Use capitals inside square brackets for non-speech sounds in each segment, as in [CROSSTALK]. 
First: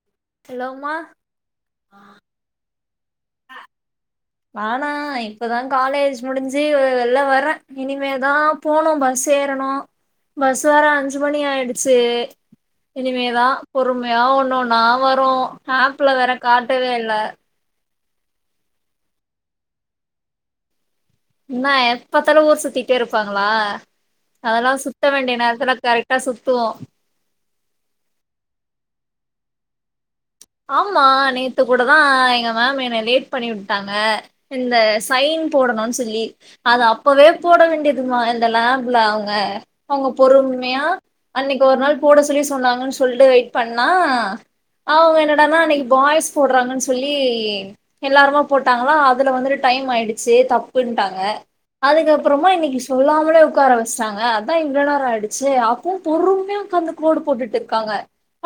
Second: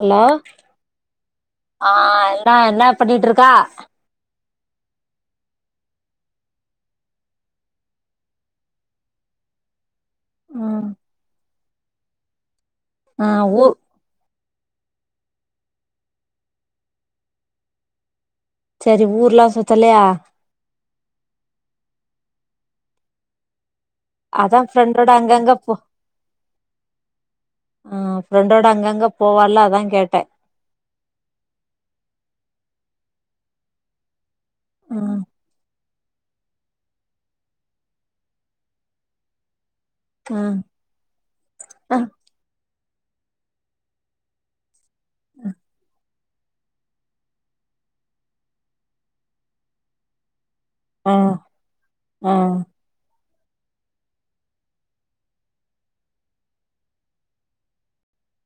hello ஹலோமா ஆ என்னடா என்ன பண்ணிட்டு இருக்கா நானா இப்ப தான் காலேஜ் முடிஞ்சு வெளில வரேன் இனிமே தான் போணும் பஸ் ஏறணும் பஸ்சு வர ம் அஞ்சு மணி ஆயிடுச்சு ஆ இனிமேதான் ஊர் பொ றுமையா ஒண்ணு ஒண்ணா வரும் ஆப்ல வேற காட்டவே இல்ல சேரி ஊர்லா சுத்தலையா என்ன எப் பாத்தாளும் ஊர் சுத்திட்டே இருப்பாங்களா அதா அதெல்லாம் சுத்த ஃப்ரெண்டோட வேண்டிய அங்கங்க போ நேரத்துல கரெக்டா சுத்துவோம் ஆ ஃப்ரெண்டோட அங்கங்க போவால அதான் கேட்டேன் ஆமா நேத்து கூட தான் எங்க மேம் என்னை லேட் பண்ணி விட்டாங்க இந்த ம் சைன் போடணுன் சொல்லி அது அப்பவே போட வேண்டியதுமா இந்த லேப்ல அவுங்க அவுங்க ம் பொறுமையா அன்னைக்கு ஒரு நாள் போட சொல்லி சொன்னாங்கன் சொல்ட்டு வெயிட் பண்ணா அவுங்க என்னடானா அன்னைக்கு பாய்ஸ் போடுறாங்கன்னு சொல்லி எல்லாருமா போட்டாங்களா அதில வந்துட்டு டைம் ஆகிடுச்சு ஆ தப்புட்டாங்க ஆ அதுக்கப்புறமா இன்னைக்கு சொல்லாமலே உக்கார வச்சிட்டாங்க அதான் இவ்ளோ நேரம் ஆயிடுச்சு அப்போ பொறும்மையா உக்காந்து கோடு போட்டுட்டு இருக்காங்க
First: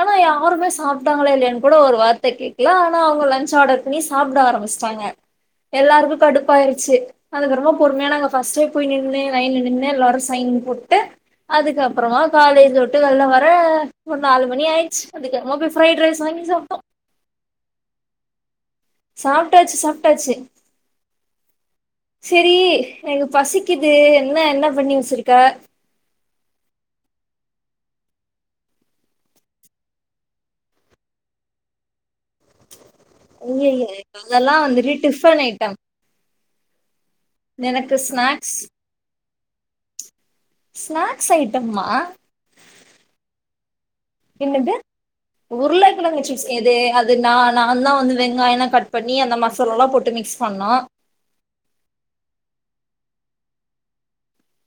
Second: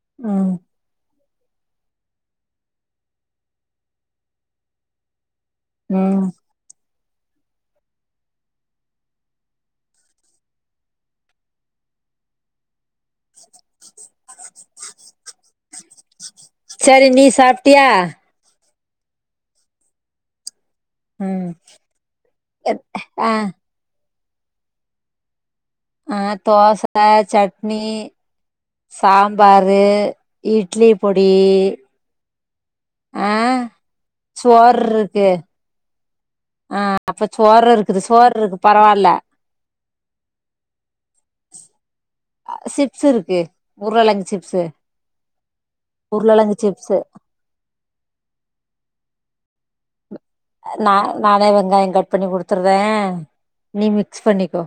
ஆனா ம் யாருமே சாப்ட்டாங்களா இல்லையான்னு கூட ஒரு வார்த்தை கேக்கல ஆனா அவுங்க லஞ்ச் ஆர்டர் பண்ணி சாப்பிட ஆரம்பிச்சிட்டாங்க எல்லாருக்கும் ம் கடு ப்பாயிடுச்சு அதுக்கப்றமா பொறுமையா நாங்க ஃபர்ஸ்ட்டே போய் நின்னு லைன்ல நின்னு எல்லாரும் சைன் போட்டு அதுக்கப்புறமா காலேஜ் ள்ல வர ஒரு நாலு மணி ஆயிடுச்சு அதுக்கப்றமா ஃப்ரைட் ரைஸ் வாங்கி சாப்ட சரி நீ சாப்ட்டியா சாப்டாச்சு சாப்டாச்சு ம் சேரி எத்- எங்க ஆ பசி க்குது என்ன என்ன பண்ணி வச்சிருக்க ஆ தோசத்தா சட்னி சாம்பாரு இட்லி பொடி ஆ ஐயய்ய அதெல்லா சோறு வந்துட்டு இருக்கு டிஃபன் ஐட்டம் ஆ அப்ப சோறு எனக்கு இருக்குது சோறு ஸ்நாக்ஸ் இருக்கு பரவாயில்ல ஸ்நாக்ஸ் ஐட்டம்மா சிப்ஸு இருக்கு உருள கிழங்கு சிப்ஸு உருள கிழங்க சிப்ஸு ஏது அது நான் நா தான் வந்து வெங்காயம்ல்லாம் கட் பண்ணி அந்த மசாலாலாம் போட்டு மிக்ஸ் பண்ணோ நான் நானே வெங்காயம் கட் பண்ணி குடுத்துருதேன் நீ மிக்ஸ் பண்ணிக்கோ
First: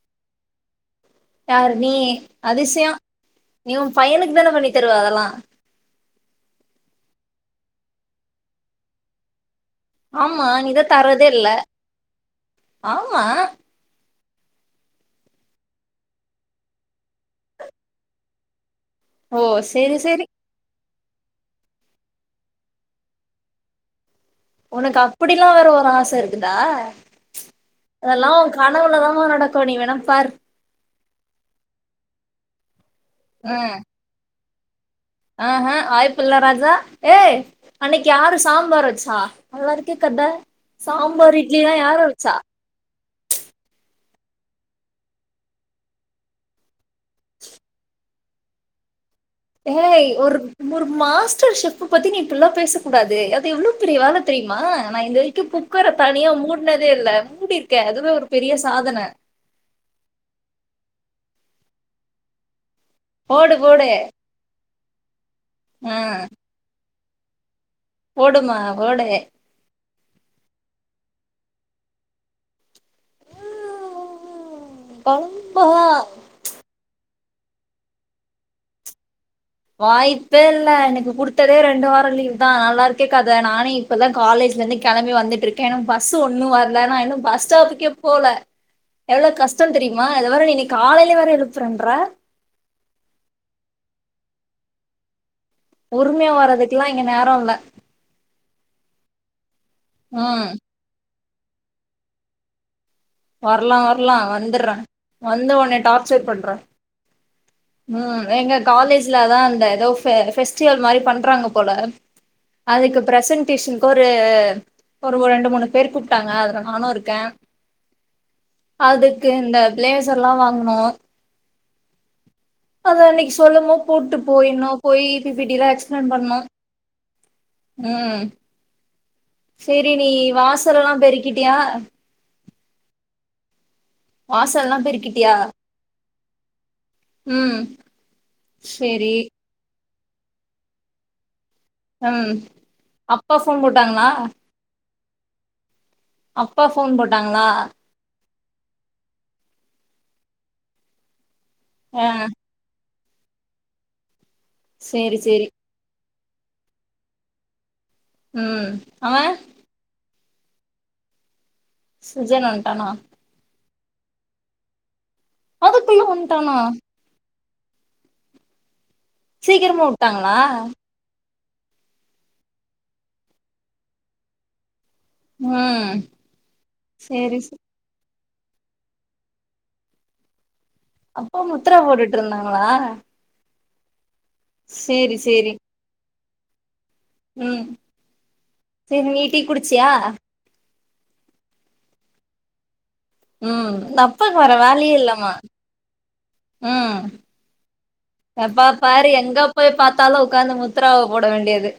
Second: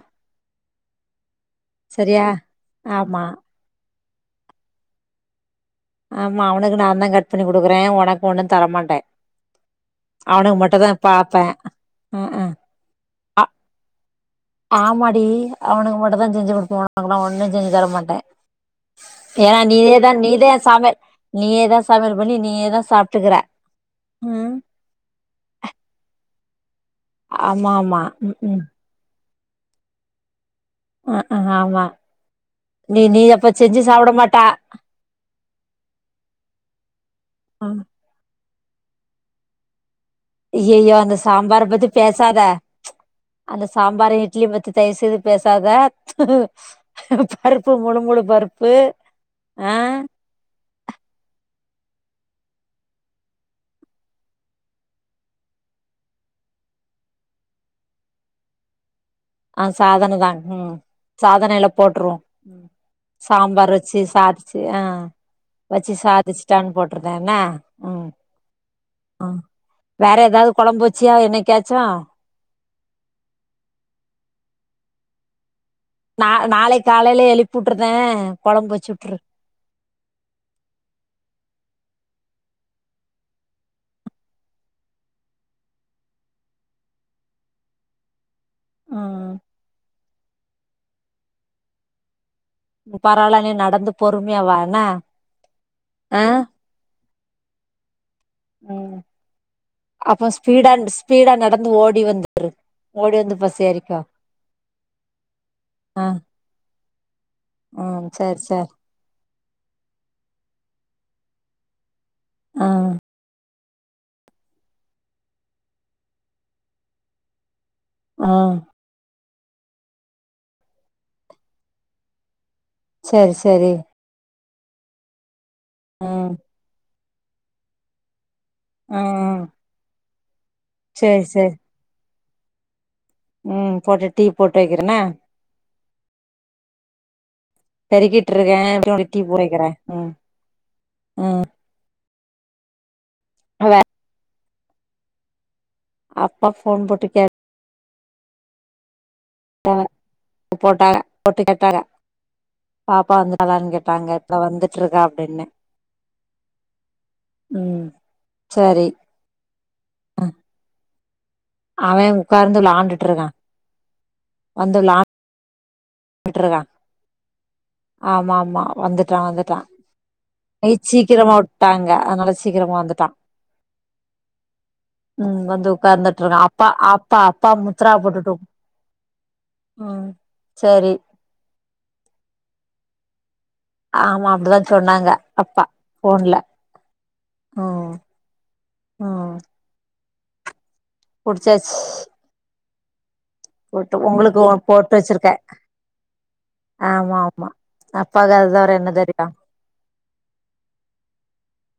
யாரு நீ சரியா அதிசயம் ஆமா நீ உன் பையனுக்கு தான பண்ணி தருவ அதெல்லாம் ஆமா அவனுக்கு நா தான் கட் பண்ணி குடுக்குறேன் உனக்கு ஒன்னும் தரமாட்டேன் ஆமா அவனுக்கு நீதா மட்டும் தான் தரதே இல்ல பாப்பேன் அ ஆ ஆமா ஆமாடி அவனுக்கு மட்டும் தான் செஞ்சு குடுப்பே ஒனக்கு ஒன்னு செஞ்சு தர மாட்டேன் ஓ ஏன் செரி நீயேதா செரி நீதான் சமப் நீயேதா சமையல் பண்ணி நீயேதா சாப்டுக்கற ம் உனக்கு அப்டிலா வேற ஒரு ஆச இருக்குதா ஆமா ஆமா அதெல்லா ம் ஒ ம் கனவுளதாமா நடக்கு நீ வேணா பாரு அ ஆமா நீ நீ அப்ப செஞ்சு சாப்ட மாட்ட ஆ ஹு வாய்பில்ல ராஜா ஏய் அன்னைக் கி யாரு சாம்பார் வச்சா நல்லா இருக்கே கத அய்யயோ அந்த சாம்பார் சாம்பார இட்லிலா பத்தி யாரு வச்சா பேசாத அந்த சாம்பார் இட்லி பத்தி தயவு செய்து பேசாத பருப்பு முழு முழு பருப்பு ஆ ஏய் ஒரு ஒரு மாஸ்டர் ஷெஃப்பு பத்தி நீ இப்டில்லா பேசகூடாது அது எவ்ளோ பெரிய வேல தெ தெரியுமா நா இது வரைக்கு குக்கர தனியா மூட்னதே இல்ல மூடிருக்கே அதுவே ஒரு பெரிய சாதன ஆ சாதனதான ம் சாதனைல போட்ருவோ போடு சாம்பார் போடு வச்சு சாதிச்சு ஆ வச்சு ஆ சாதிச்சுட்டானு போட்டுருந்தேனா போடுங்மா போடுங்க வேற ஏதாவது கொழம்பு வச்சியா என்னைக்காச்சு ம் கொழம்பா நா நாளைக்கு காலையிலே எழுப்பி விட்டுருதே கொழம்பு வச்சு விட்ரு வாய்ப்பே இல்ல எனக்கு குடுத்ததே ரெண்டு வாரோ லீவ் தா நல்லா இருக்கே கத நானே இப்பதா காலேஜ்ல இருந்து கெளம்பி வந்துட்டு இருக்கே பஸு ஒன்னு வரல ஆனா இன்னு பஸ் ஸ்டாப்புக்கே போல ம் எவ்ளோ கஷ்டோ தெரியுமா இதுல வேற நீ காலையில வேற எழுப்புறேன்ற பரவால நீ நடந்து பொறுமையா வா என்ன ஆ பொறுமையா வர்றதுக்கெல்லா இங்க நேரோ இல்ல ம் அப்போ ம் ஸ்பீடானு ஸ்பீடா நடந்து ஓடி வந்துரு வர்லா வர்லா வந்துட்றே வந்து ஒன்னய ஆ டார்ச்சர் பண்ற ம் சேரி எங்க சேரி காலேஜ் ல தா அந்த எதோ ஃபெ ஃபெஸ்டிவல் மாரி பண்றாங்க போல ஆ அதுக்கு ப்ரசன்ட் டியூஷனுக்கு ஒரு ஒரு ரெண்டு மூணு பேர் கூப்டாங்க அதுல நானு இருக்கே ஆ அதுக்கு இந்த ப்ளேசர்ல்லா வாங்னு அத சேரி இன்னைக்கு சேரி சொல்லோனு போட்டு போயிட்ணு போயி பி பிட்டிலா எக்ஸ்பிளைன் ம் பண்ணணு ம் ம் ம் செரி நீ வாசலெல்லா பெருக்கிட்டியா ம் போட்டு டீ போட்டு வாசல்லா வைக்கிறே என்ன பெருக்கிட்டியா ம் பெருக்கிட்ருக்கே அப்டியே சேரி டீ போட்டு வைக்கிறே ம் அ ம் அப்பா ஃபோன் அவ போட்டாங்களா அப்பா ஃபோன் போட்டாங்களா ம் போட்டாங்க போட்டு கேட்டாங்க ஆ பாப்பா வந்து டாளானு கேட்டாங்க இந்தா வந்துட்டு இருக்கா சேரி அப்டின்னே சேரி ம் ம் சரி அவே அவ சுஜன் உக்காந்து வன்ட்டானா விளாண்டுட்டு இருக்கா வந்து விளா அதுக்குள்ள வந்டானா ஆமா ஆமா வந்துட்டா வந்துட்டா சீக்கிரமா வுட்டாங்களா சீக்கிரமா உட்டாங்க அதனால சீக்கிரமா வந்துட்டா ம் வந்து உக்காந்துட்ருக்கா அப்பா அப்பா சேரி அப்பா சே [UNINTELLIGIBLE] அ சரி அப்போ முத்ரா போட்டுட்டு இருந்தாங்களா ஆமா அப்டிதா சொன்னாங்க சேரி அப்பா ஃபோன்ல ம் சரி நீ டீ குடிச்சியா குடிசாச் ம் இந்த அப்பாக்கு உங்களுக்கு வேற போட்டு வேலேயே இல்லமா வச்சிருக்கே ம் ஆமா ஆமா அப்பாக்கு அது எப்பா தவிர என்ன பாரு தெரியு எங்கப் போய் பாத்தாலு உக்காந்து முத்ராவ போட வேண்டியது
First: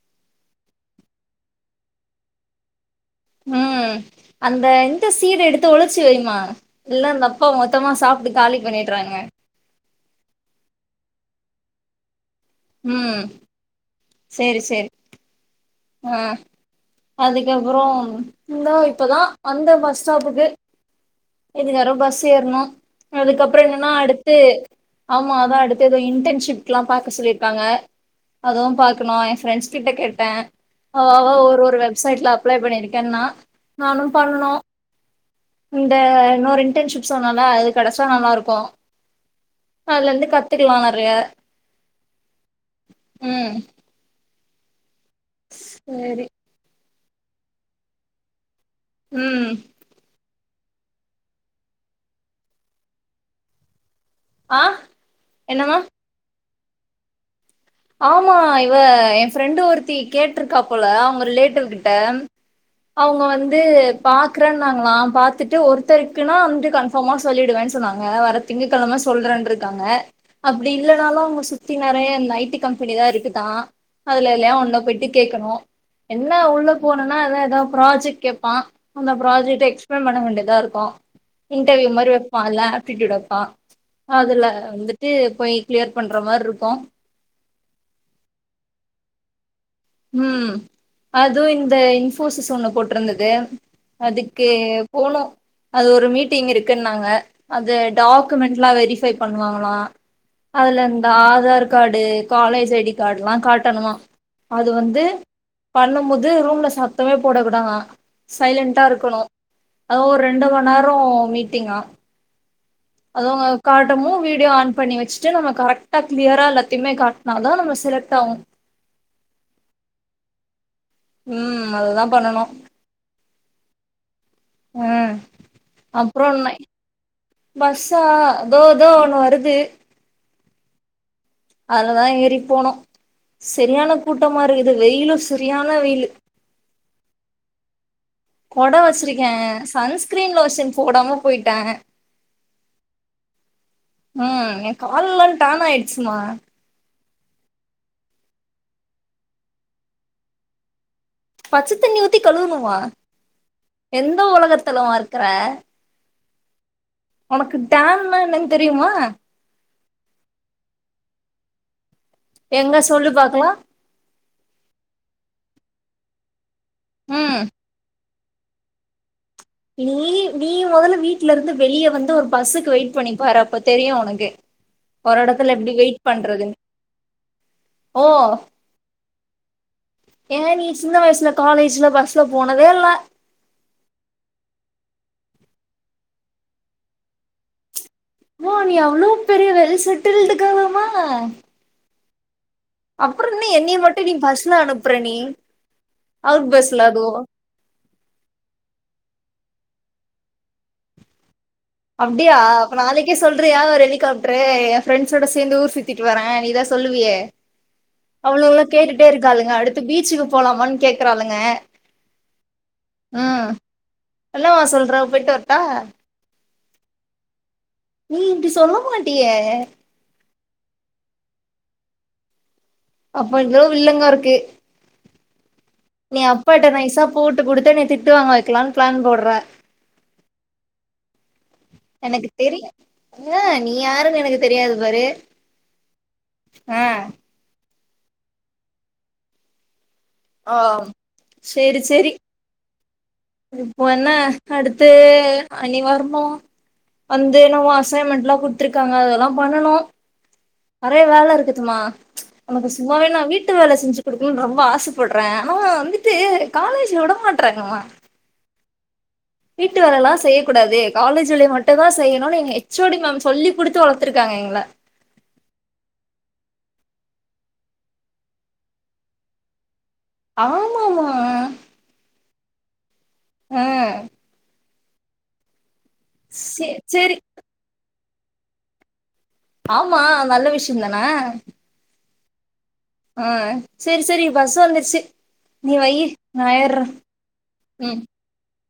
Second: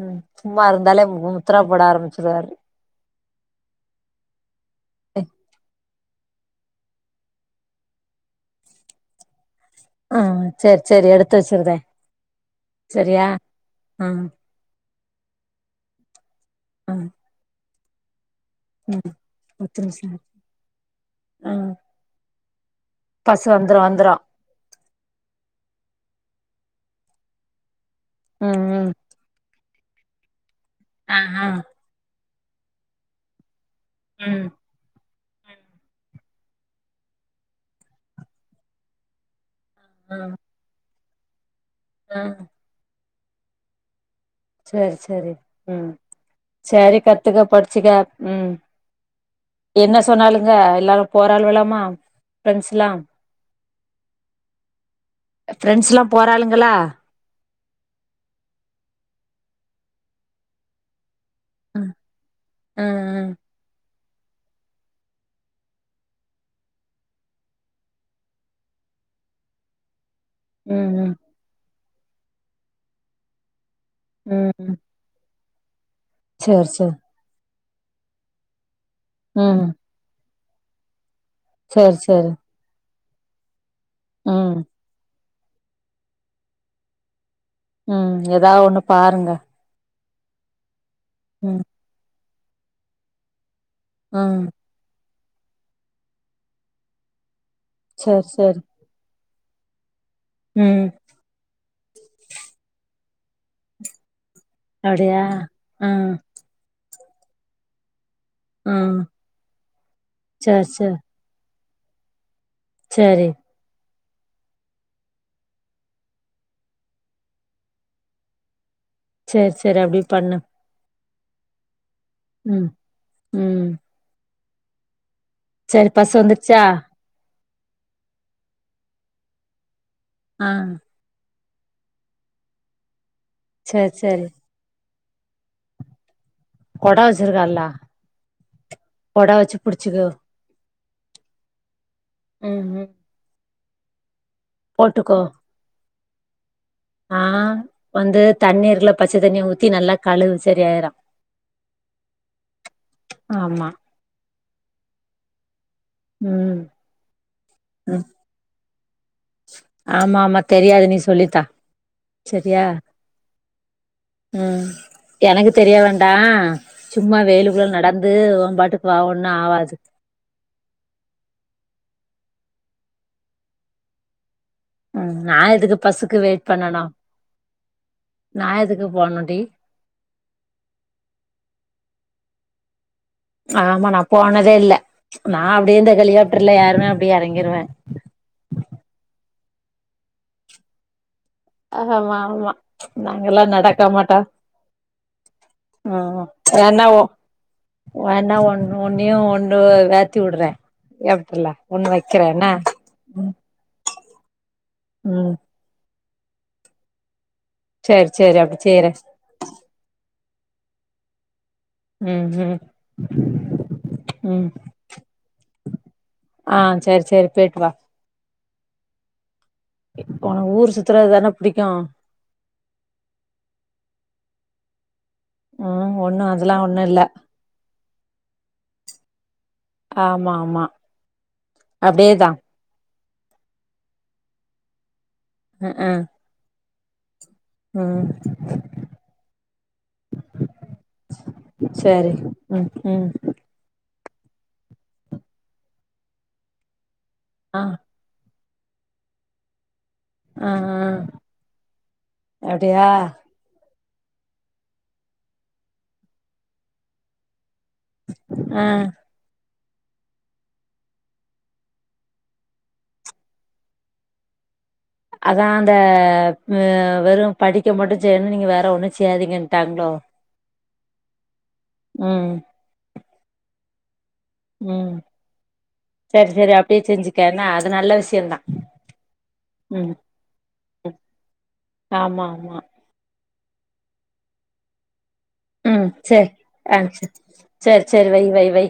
ம் சும்மா இருந்தாலே முத்ரா போட ஆரம்பிச்சிருவாரு ம் அந்த இந்த சீடு எடுத்து ஒளிச்சு வைமா இல்ல இந்த அப்பா மொத்தமா சாப்ட்டு காலி பண்ணிட்றாங்க ஆ சரி சரி எடுத்து வச்சிருதே சரியா ஆ சரி சரி ஆ ம் அதுக்கப்புறோ இந்தா ம் இப்பதா வந்த பத்து பஸ் நிமிஷோ ஸ்டாப்புக்கு ம் எது நேரோ பஸ் ஏற்ணு பஸ் அதுக்கப்புற வந்துரு என்னன்னா வந்துரு அடுத்து ஆமா அதா அடுத்து எதோ இன்டன்ஷிப்க்ல்லா பாக்க சொல்லிருக்காங்க ம் அதுவு ம் பாக்கணு எ ஃப்ரெண்ட்ஸ் கிட்ட கேட்ட அவ ஆ அவ ஆ ஒரு ஒரு வெப்சைட்ல அப்ளை பண்ணியிருக்கன்னா நானு ம் பண்ணனு இந்த இன்னொரு இன்டன்ஷிப் சொன்னல அது கெடைச்சா நல்லா இருக்கு அதுலருந்து கத்துக்கலா நறைய அ ம் சரி சரி ம் சேரி சரி கத்துக்க படிச்சுக்க ம் ம் என்ன சொன்னாலுங்க எல்லாரு போறாள்வலாமா ஃப்ரெண்ட்ஸ்ல்லா ஆ என்னமா ஃப்ரெண்ட்ஸ்ல்லா போறாள்ங்களா ஆமா இவ எ ஃப்ரெண்டு் ஒருத்தி கேட்ருக்கா போல அவங்க ரிலேட் டிவ் கிட்ட ம் அவுங்க ம் வந் து பாக்றன்னாங்களா பாத்துட்டு ஒருத்தருக்குன்னா வந்து கன்ஃபாம்மா சொல்லிடுவே சொன்னாங்க வர திங்கக்கெழம சொல்றன்ருக்காங்க அப்டி ம் ம் இல்லனாலு அவுங்க சுத்தி நறைய இந்த ஐ டி கம்பெனி தா இருக்குதா அதுல எல்லையா ம் ஒண்ல போயி்ட்டு கேக்கணு என்ன சேரி உள்ள சேரி போனுனா அதா எதா ப்ராஜெக்ட் கேப்பா அந்த ம் ப்ராஜெக்ட எக்ஸ்பிளைன் பண்ண வேண்டியதா இருக்கோ இன்டர்வியூ சேரி மாரி சேரி வெப்பான்ல்ல ஆப்ட்டியூட் வப்பா அதுல்ல ம் வந்துட்டு போய் கிளியர் பண்ற மார்ருக்கு ம் எதா ஒண்ணு பாருங்க ம் அதுவு ம் இந்த இன்ஃபோசிஸ் ஒன்னு போட்டிருந்தது ம் அதுக்கு போனு அது ஒரு மீட்டிங் இருக்குன்னாங்க அது சேரி சேரி டாக்குமெண்ட்லா வெரிஃபை பண்ணுவாங்களா அதுல ம் இந்த Aadhaar card college I D card எல்லா காட்டணுமா அது வந்து அப்டியா பண்ணும் ம் போது ரூம்ல சத்தமே போடக்கூடாதா சைலன்டா ம் இருக்கணு அது ஒரு ரெண்டு சேரி மணி சேரி நேரோ மீட்டிங்கா சேரி அதுங்க காட்டமு வீடியோ ஆன் பண்ணி வச்சுட்டு நம்ம கரெக்டா க்ளியரா எல்லாத்தையுமே காட்னா தா நம்ம செலக்ட் ஆவோ செரி செரி அப்படி பண்ணு ம் அதுதா பண்ணனு ம் ம் ம் சரி பஸ்சு அப்றோ நை வந்துருச்சா பஸ்ஸா தோ தோ ஒன்னு வருது ஆ அலதா ஏறி போனோ சேரி சரியான சேரி கூட்டமா இருக்குது வெயிலு சரியான வெயிலு கொட வச்சிருக்கால்ல கொட வச்சிருக்கே சன்ஸ்கிரீன் லோசன் போடாம போயிட்டே ம் ம் ம் என் போட்டுக்கோ கால்லா டான் ஆயிடுச்சுமா ஆ வந்து தண்ணீ இருக்குல பச்ச தண்ணிய ஊத்தி நல்லா கழுவு சரி ஆயிரு பச்சை தண்ணி ஊத்தி கழுவணுமா ஆமா எந்த உலகத்துலமா இருக்குற ம் உனக்கு ம் டன்னா என்னன்னு தெரியுமா ஆமா ஆமா தெரியாது நீ சொல்லித்தா சரியா எங்க சொல்லு பாக்கலா ம் எனக்கு தெரிய வேண்டா சும்மா ம் வெயிலுக்குள்ள நடந் து உன் பாட்டுக்கு வா ஒன்னு ஆவாது நீ நீ மொதல்ல வீட்ல இருந்து வெளிய வந்து ஒரு பஸ்ஸுக்கு வெயிட் பண்ணிப்பாரு அப்ப தெரியு உனக்கு ம் ஒரு நா இடத்துல எப்டி எதுக்கு வெயிட் பஸ்ஸுக்கு பண்றது பண்ணனு ஓ நா எதுக்கு போணுன்டி ஏ நீ சின்ன வயசுல காலேஜ்ல பஸ்ல போனதே இல்ல ஆமா நா போனதே இல்ல நா அப்டியே இந்த ஹெலிகாப்டர்ல ஏறுவே அப்டியே எறங்கிருவே ஓ நீ அவ்வளோ பெரிய வெல் செட்டில்ட்டு கேர்ளாமா ஆஹமா மா அப்புறோ இன்னு என்னய மட்டு நீ பஸ்ல அனுப்புற நீ ம் அவுட் பஸ்ல வேன்னாவோ அதுவு வேண்ணா ஒன்-ஒன்னயு ஒன்ன ஏத்தி விட்றே ஏப்புல்லா அப்டியா அப்ப நாளைக்கே சொல்றியா ஒரு ஹெலிகாப்ட்ரு எ ஃப்ரெண்ட்ஸோட ம் சேந்து ஊர் சுத் த்திட்டு வரே நீதா சொல்லுவியே சேரி சேரி அப்டி அவ்ளுகலா செய்றே கேட்டுட்டே இருக்காளுங்க அடுத்து பீச்சுக்கு போலாமான் கேக்குறாளுங்க ம் ம் ம் ம் என்னமா சொல்ற போய்ட்டு வர்ட்டா ஆ சரி சரி பேட்டு வா நீ இப்டி சொல்ல மாட்டியே இ உனக்கு ஊர் சுத்துறது தான பிடிக்கு அப்ப ஏதோ வில்லங்கோ இருக்கு ம் நீ ஒண்ணு அதெல்லா அப்பாட்ட ஒண்ணு இல்ல நைஸா போட்டு குடுத்து என்னைய திட்டு வாங்க வைக்கலான் பிளான் போடுற ஆமா ஆமா அப்டியேதா அ நீ யாருன்னு எனக்கு தெரியாது பாரு ம்ஹூ ம் ம் ஆ சேரி சேரி ம் ம் இப்போ என்ன அடுத்து [UNINTELLIGIBLE] ஆ அசைன்மெண்ட்லா குடுத்துருக்காங்க அதெல்லா பண்ணனு ஆ ஆ நெறைய வேல இருக்குதுமா ச் உனக்கு அப்டியா சும்மாவே நா வீட்டு வேல செஞ்சு குடுக்குணுன் ரொம்ப ஆசப்பட்றே ஆனா வந்துட்டு காலேஜ்ல விட மாட்றாங்கம்மா ஆ வீட்டு வேலெல்லா செய்யக்கூடாது காலேஜ் வேலய மட்டுதா செய்யணுன் எங்க ஹெச் ஓ டி மேம் சொல்லி் குடுத்து வளத்துருக்காங்க எங்கள அதா அந்த அ வெறு படிக்க மட்டு செய்ணு நீங்க வேற ஒன்னு செய்யாதீங்கன்ட்டாங்ளோ ஆம்மாம்மா ம் அ ம் சேரி சேரி சே அப்டியே சேரி செஞ்சுக்கேன்னா அது நல்ல விஸ்யந்தா ஆம்மா அது நல்ல விஷ்யந்தான ஆமா ஆமா ஆ சேரி சேரி பஸ் வந்துர்ச்சு நீ ம் வெய்யி சரி நா ஆ சரி ஏர்றே சரி வை வை வை